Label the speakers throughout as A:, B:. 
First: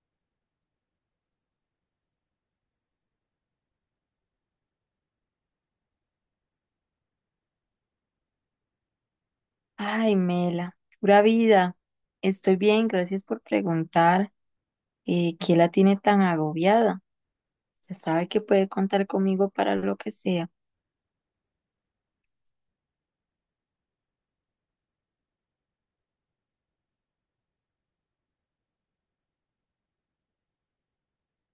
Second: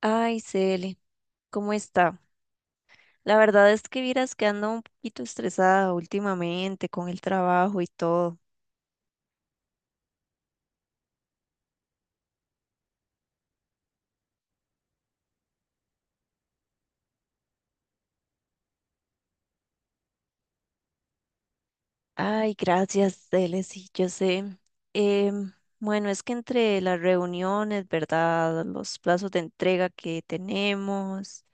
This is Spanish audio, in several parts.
A: Ay, Cele, ¿cómo está? La verdad es que vieras que ando un poquito estresada últimamente con el trabajo y todo.
B: Ay, Mela, pura vida. Estoy bien, gracias por preguntar. ¿Qué la tiene tan agobiada? Ya sabe que puede contar conmigo para lo que sea.
A: Ay, gracias, Cele, sí, yo sé. Em, bueno, es que entre las reuniones, ¿verdad? Los plazos de entrega que tenemos,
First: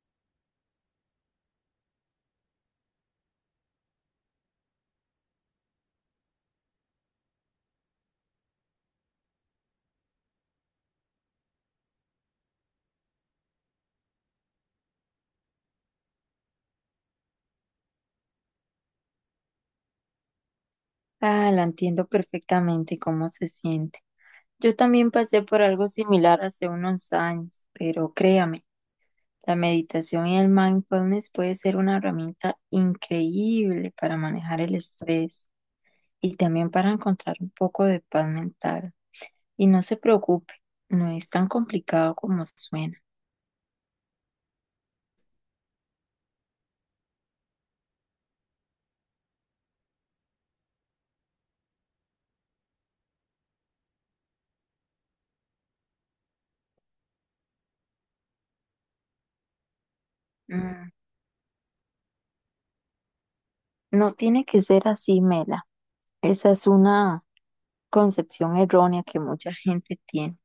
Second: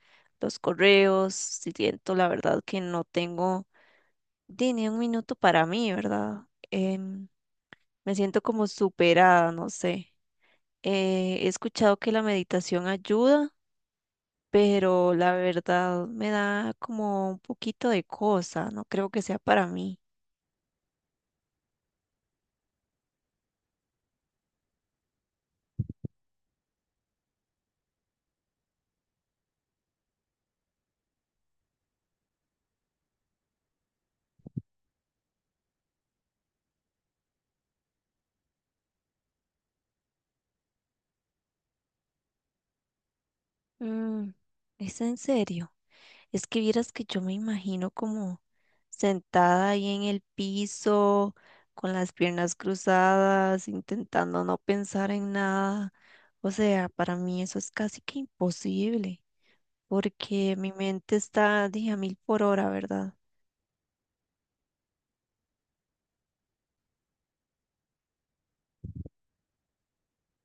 A: los correos, siento la verdad que no tengo ni un minuto para mí, ¿verdad? Em, Me siento como superada, no sé. He escuchado que la meditación ayuda, pero la verdad me da como un poquito de cosa, no creo que sea para mí.
B: Ah, la entiendo perfectamente cómo se siente. Yo también pasé por algo similar hace unos años, pero créame, la meditación y el mindfulness puede ser una herramienta increíble para manejar el estrés y también para encontrar un poco de paz mental. Y no se preocupe, no es tan complicado como suena.
A: Mm, ¿Es en serio? Es que vieras que yo me imagino como sentada ahí en el piso, con las piernas cruzadas, intentando no pensar en nada. O sea, para mí eso es casi que imposible, porque mi
B: Mm.
A: mente está, dije, a mil por hora, ¿verdad?
B: No tiene que ser así, Mela. Esa es una concepción errónea que mucha gente tiene.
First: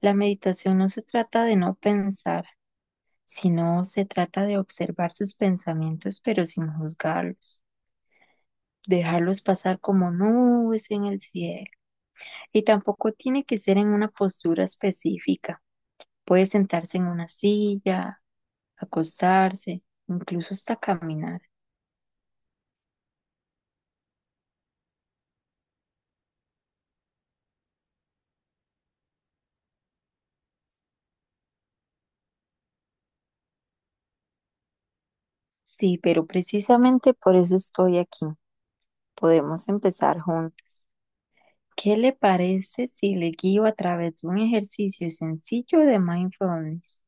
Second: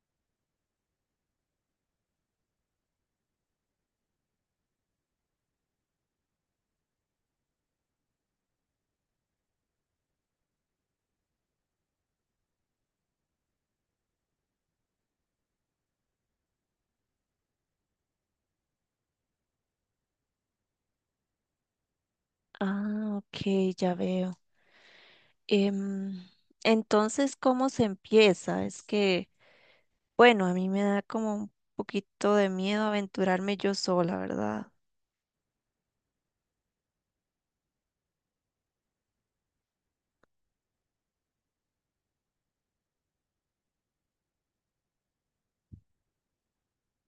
B: La meditación no se trata de no pensar, sino se trata de observar sus pensamientos, pero sin juzgarlos, dejarlos pasar como nubes en el cielo. Y tampoco tiene que ser en una postura específica. Puede sentarse en una silla, acostarse, incluso hasta caminar.
A: Ah, ok, ya veo. Em, entonces, ¿cómo se empieza? Es que, bueno, a mí me da como un poquito de miedo aventurarme yo sola, ¿verdad?
B: Sí, pero precisamente por eso estoy aquí. Podemos empezar juntos. ¿Qué le parece si le guío a través de un ejercicio sencillo de mindfulness?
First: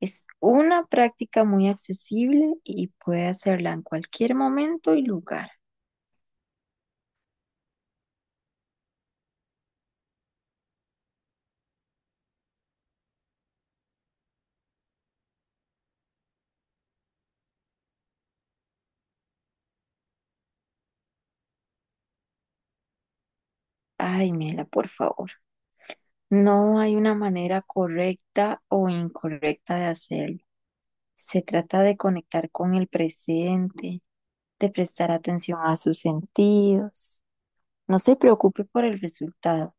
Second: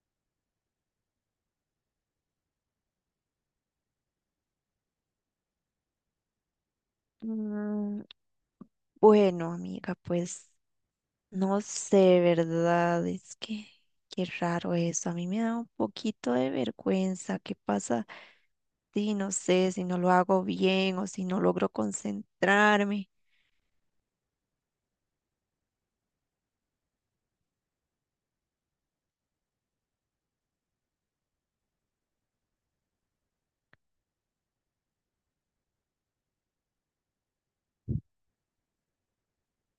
B: Es una práctica muy accesible y puede hacerla en cualquier momento y lugar.
A: Mm, bueno, amiga, pues. No sé, ¿verdad? Es que qué raro eso. A mí me da un poquito de vergüenza. ¿Qué pasa? Sí, no sé si no lo hago bien o si no logro concentrarme.
B: Ay, Mela, por favor. No hay una manera correcta o incorrecta de hacerlo. Se trata de conectar con el presente, de prestar atención a sus sentidos. No se preocupe por el resultado,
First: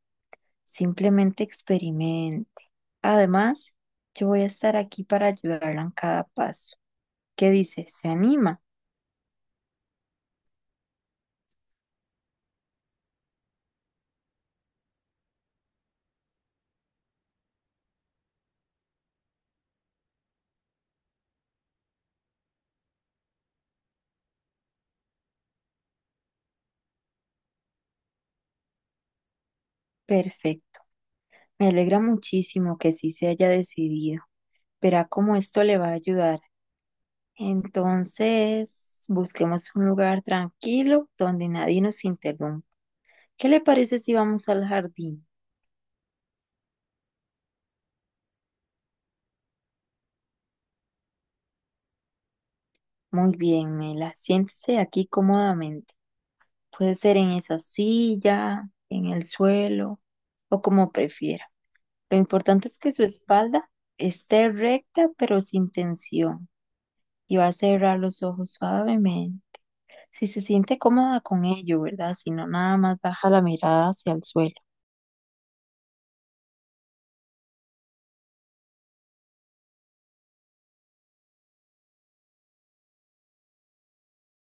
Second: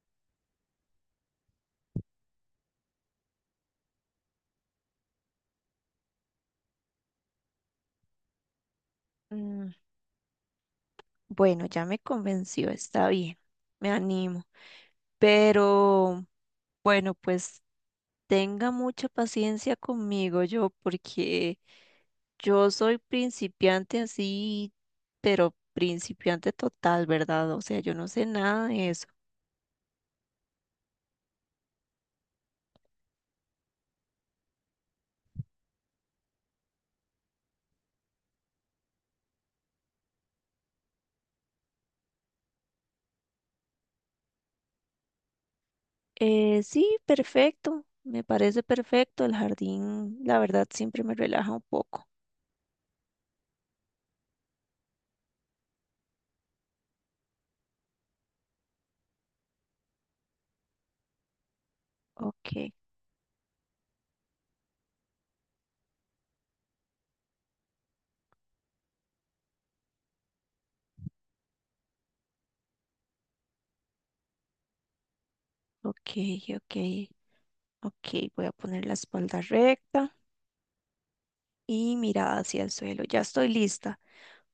B: simplemente experimente. Además, yo voy a estar aquí para ayudarla en cada paso. ¿Qué dice? ¿Se anima?
A: Mm, bueno, ya me convenció, está bien, me animo. Pero bueno, pues tenga mucha paciencia conmigo yo, porque yo soy principiante así, pero principiante total, ¿verdad? O sea, yo no sé nada de eso.
B: Perfecto. Me alegra muchísimo que sí se haya decidido. Verá cómo esto le va a ayudar. Entonces, busquemos un lugar tranquilo donde nadie nos interrumpa. ¿Qué le parece si vamos al jardín?
A: Sí, perfecto. Me parece perfecto. El jardín, la verdad, siempre me relaja un poco.
B: Muy bien, Mela. Siéntese aquí cómodamente. Puede ser en esa silla, en el suelo o como prefiera. Lo importante
A: Ok,
B: es que su espalda esté recta pero sin tensión y va a cerrar los ojos suavemente. Si se siente cómoda con ello, ¿verdad? Si no, nada más baja la mirada hacia el suelo.
A: ok, ok, ok. Voy a poner la espalda recta y mirada hacia el suelo. Ya estoy lista.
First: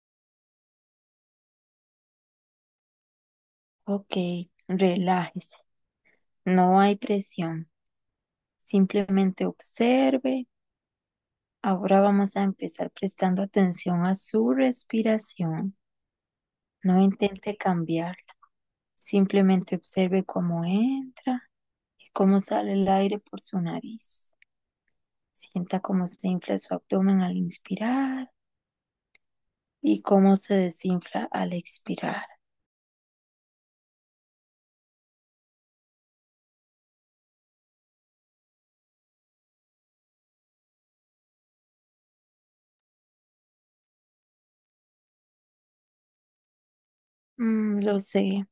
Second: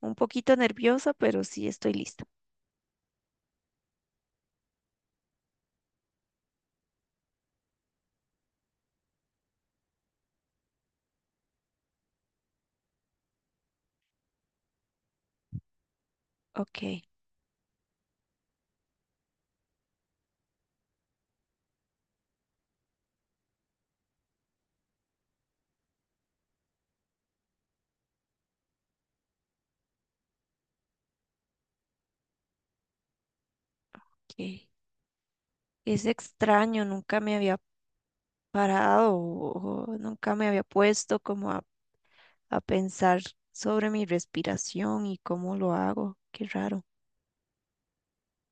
A: Un poquito nerviosa, pero sí estoy lista.
B: Ok, relájese, no hay presión, simplemente observe. Ahora vamos a empezar prestando atención a su respiración.
A: Ok,
B: No intente cambiarla, simplemente observe cómo entra y cómo sale el aire por su nariz. Sienta cómo se infla su abdomen al inspirar y cómo se desinfla al expirar.
A: ok. Es extraño, nunca me había parado o nunca me había puesto como a pensar sobre mi respiración y cómo lo hago. Qué raro.
B: Mm, lo sé,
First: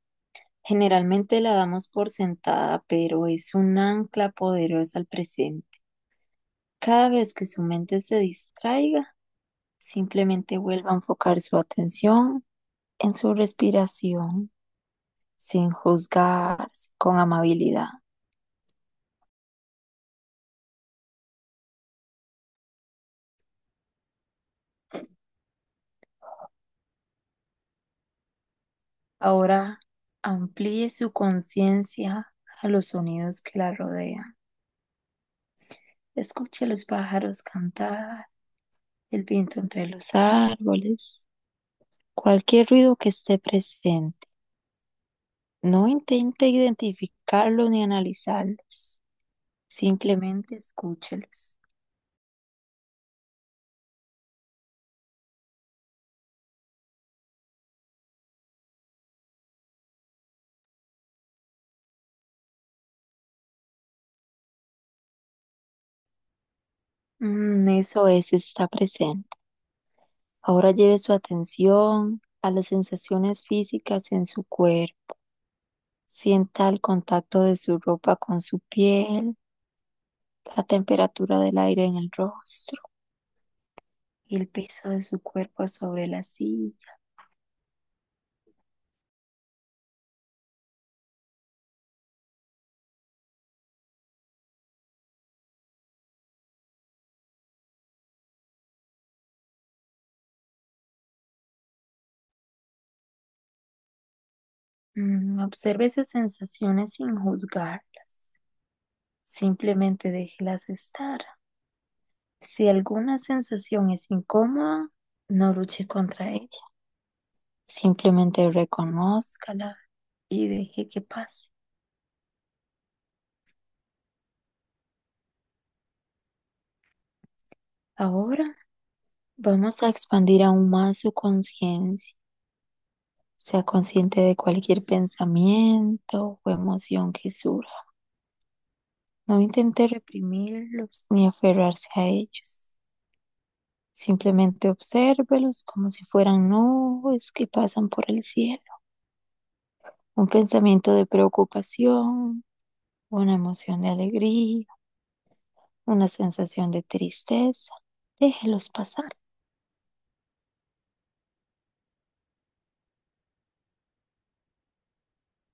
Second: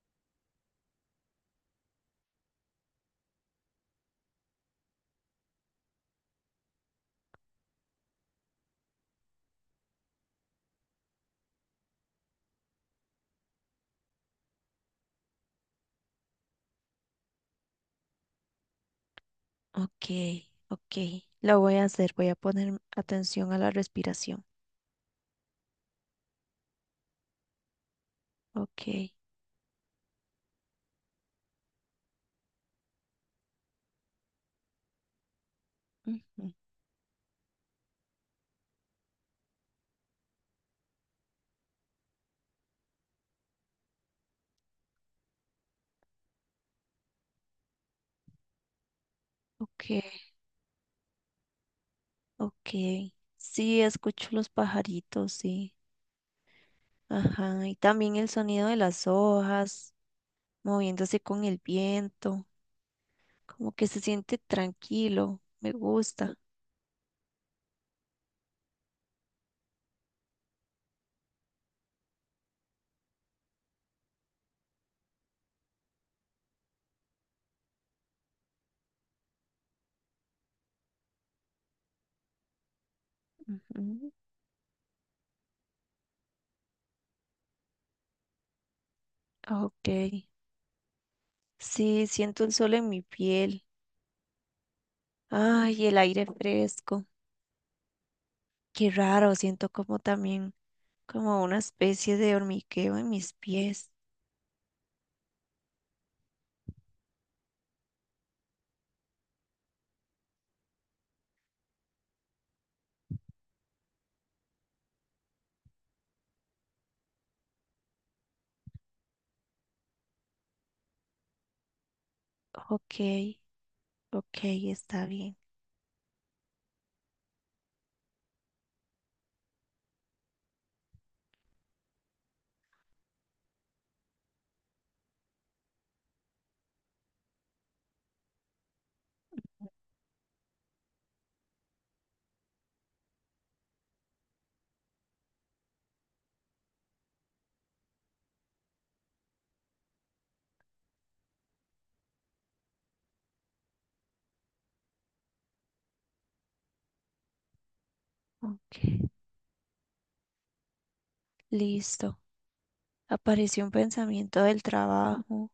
B: generalmente la damos por sentada, pero es un ancla poderosa al presente. Cada vez que su mente se distraiga, simplemente vuelva a enfocar su atención en su respiración, sin juzgarse, con amabilidad.
A: Ok, ok. Lo voy a hacer, voy a poner atención a la respiración. Ok,
B: Ahora amplíe su conciencia a los sonidos que la rodean.
A: ujú,
B: Escuche a los pájaros cantar, el viento entre los árboles, cualquier ruido que esté presente. No intente identificarlos ni analizarlos,
A: ok,
B: simplemente escúchelos.
A: ok. Sí, escucho los pajaritos, sí. Ajá, y también el sonido de las hojas moviéndose con el viento. Como que se siente tranquilo. Me gusta.
B: Mm, eso es, está presente. Ahora lleve su atención a las sensaciones físicas en su cuerpo. Sienta el contacto de su ropa con su piel, la temperatura del aire en el rostro
A: Ujú,
B: y el peso de su cuerpo sobre la silla.
A: ok. Sí, siento el sol en mi piel. Ay, el aire fresco. Qué raro, siento como también, como una especie de hormigueo en mis pies.
B: Mm, observe esas sensaciones sin juzgarlas. Simplemente déjelas estar. Si alguna sensación es incómoda, no luche contra ella. Simplemente reconózcala y deje que pase.
A: Ok, ok, está bien.
B: Ahora vamos a expandir aún más su conciencia. Sea consciente de cualquier pensamiento o emoción que surja. No intente reprimirlos ni aferrarse a ellos. Simplemente obsérvelos como si fueran nubes que pasan por el cielo. Un pensamiento de preocupación, una emoción de alegría, una sensación de tristeza. Déjelos
A: Ok,
B: pasar.
A: listo. Apareció un pensamiento del trabajo,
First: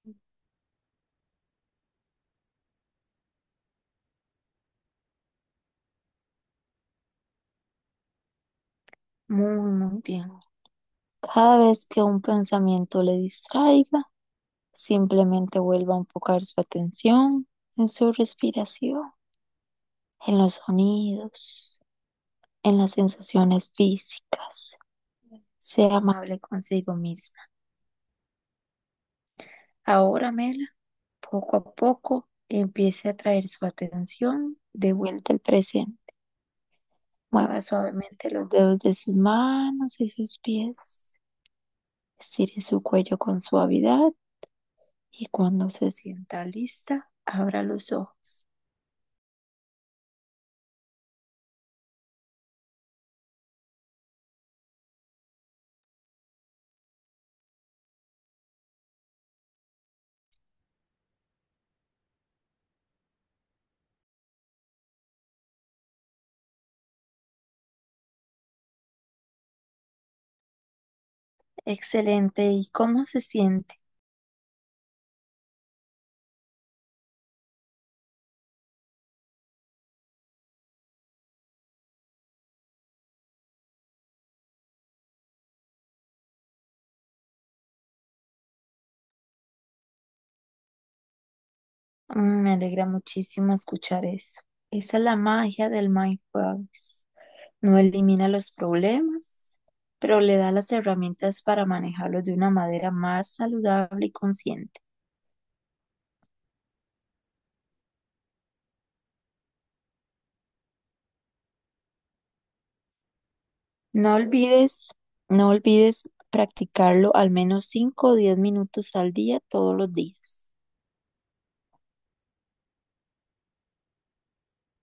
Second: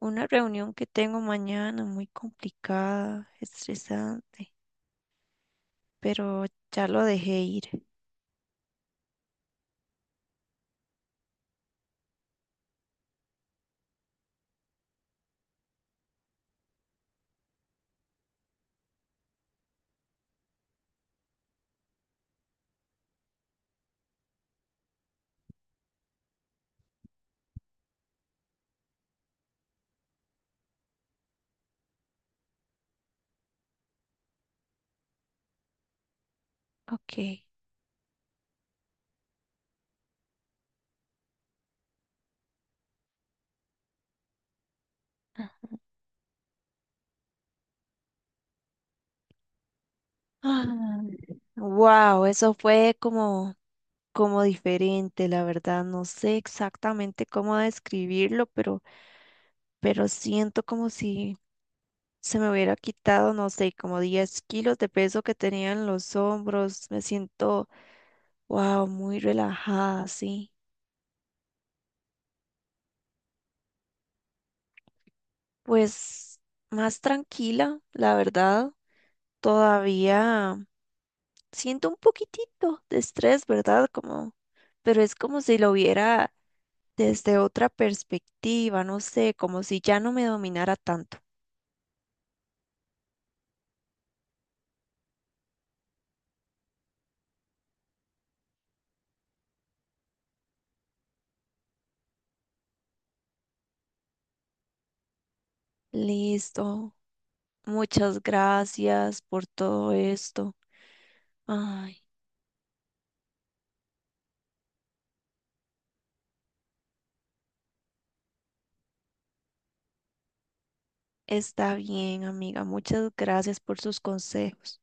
A: una reunión que tengo mañana muy complicada, estresante, pero ya lo dejé ir.
B: Muy, muy bien. Cada vez que un pensamiento le distraiga, simplemente vuelva a enfocar su atención en su respiración, en los sonidos, en las sensaciones físicas. Sea amable consigo misma. Ahora, Mela, poco a poco empiece a traer su atención de vuelta al presente.
A: Ok.
B: Mueva suavemente los dedos de sus manos y sus pies. Estire su cuello con suavidad y cuando se sienta lista, abra los ojos.
A: Wow, eso fue como diferente, la verdad. No sé exactamente cómo describirlo, pero siento como si se me hubiera quitado, no sé, como 10 kilos de peso que tenía en los hombros. Me siento, wow, muy relajada, sí.
B: Excelente. ¿Y cómo se siente?
A: Pues más tranquila, la verdad. Todavía siento un poquitito de estrés, ¿verdad? Como, pero es como si lo viera desde otra perspectiva, no sé, como si ya no me dominara tanto.
B: Mm, me alegra muchísimo escuchar eso. Esa es la magia del mindfulness. No elimina los problemas, pero le da las herramientas para manejarlos de una manera más saludable y consciente.
A: Listo. Muchas gracias por todo esto. Ay.
B: No olvides, no olvides practicarlo al menos 5 o 10 minutos al día todos los días.
A: Está bien, amiga. Muchas gracias por sus consejos.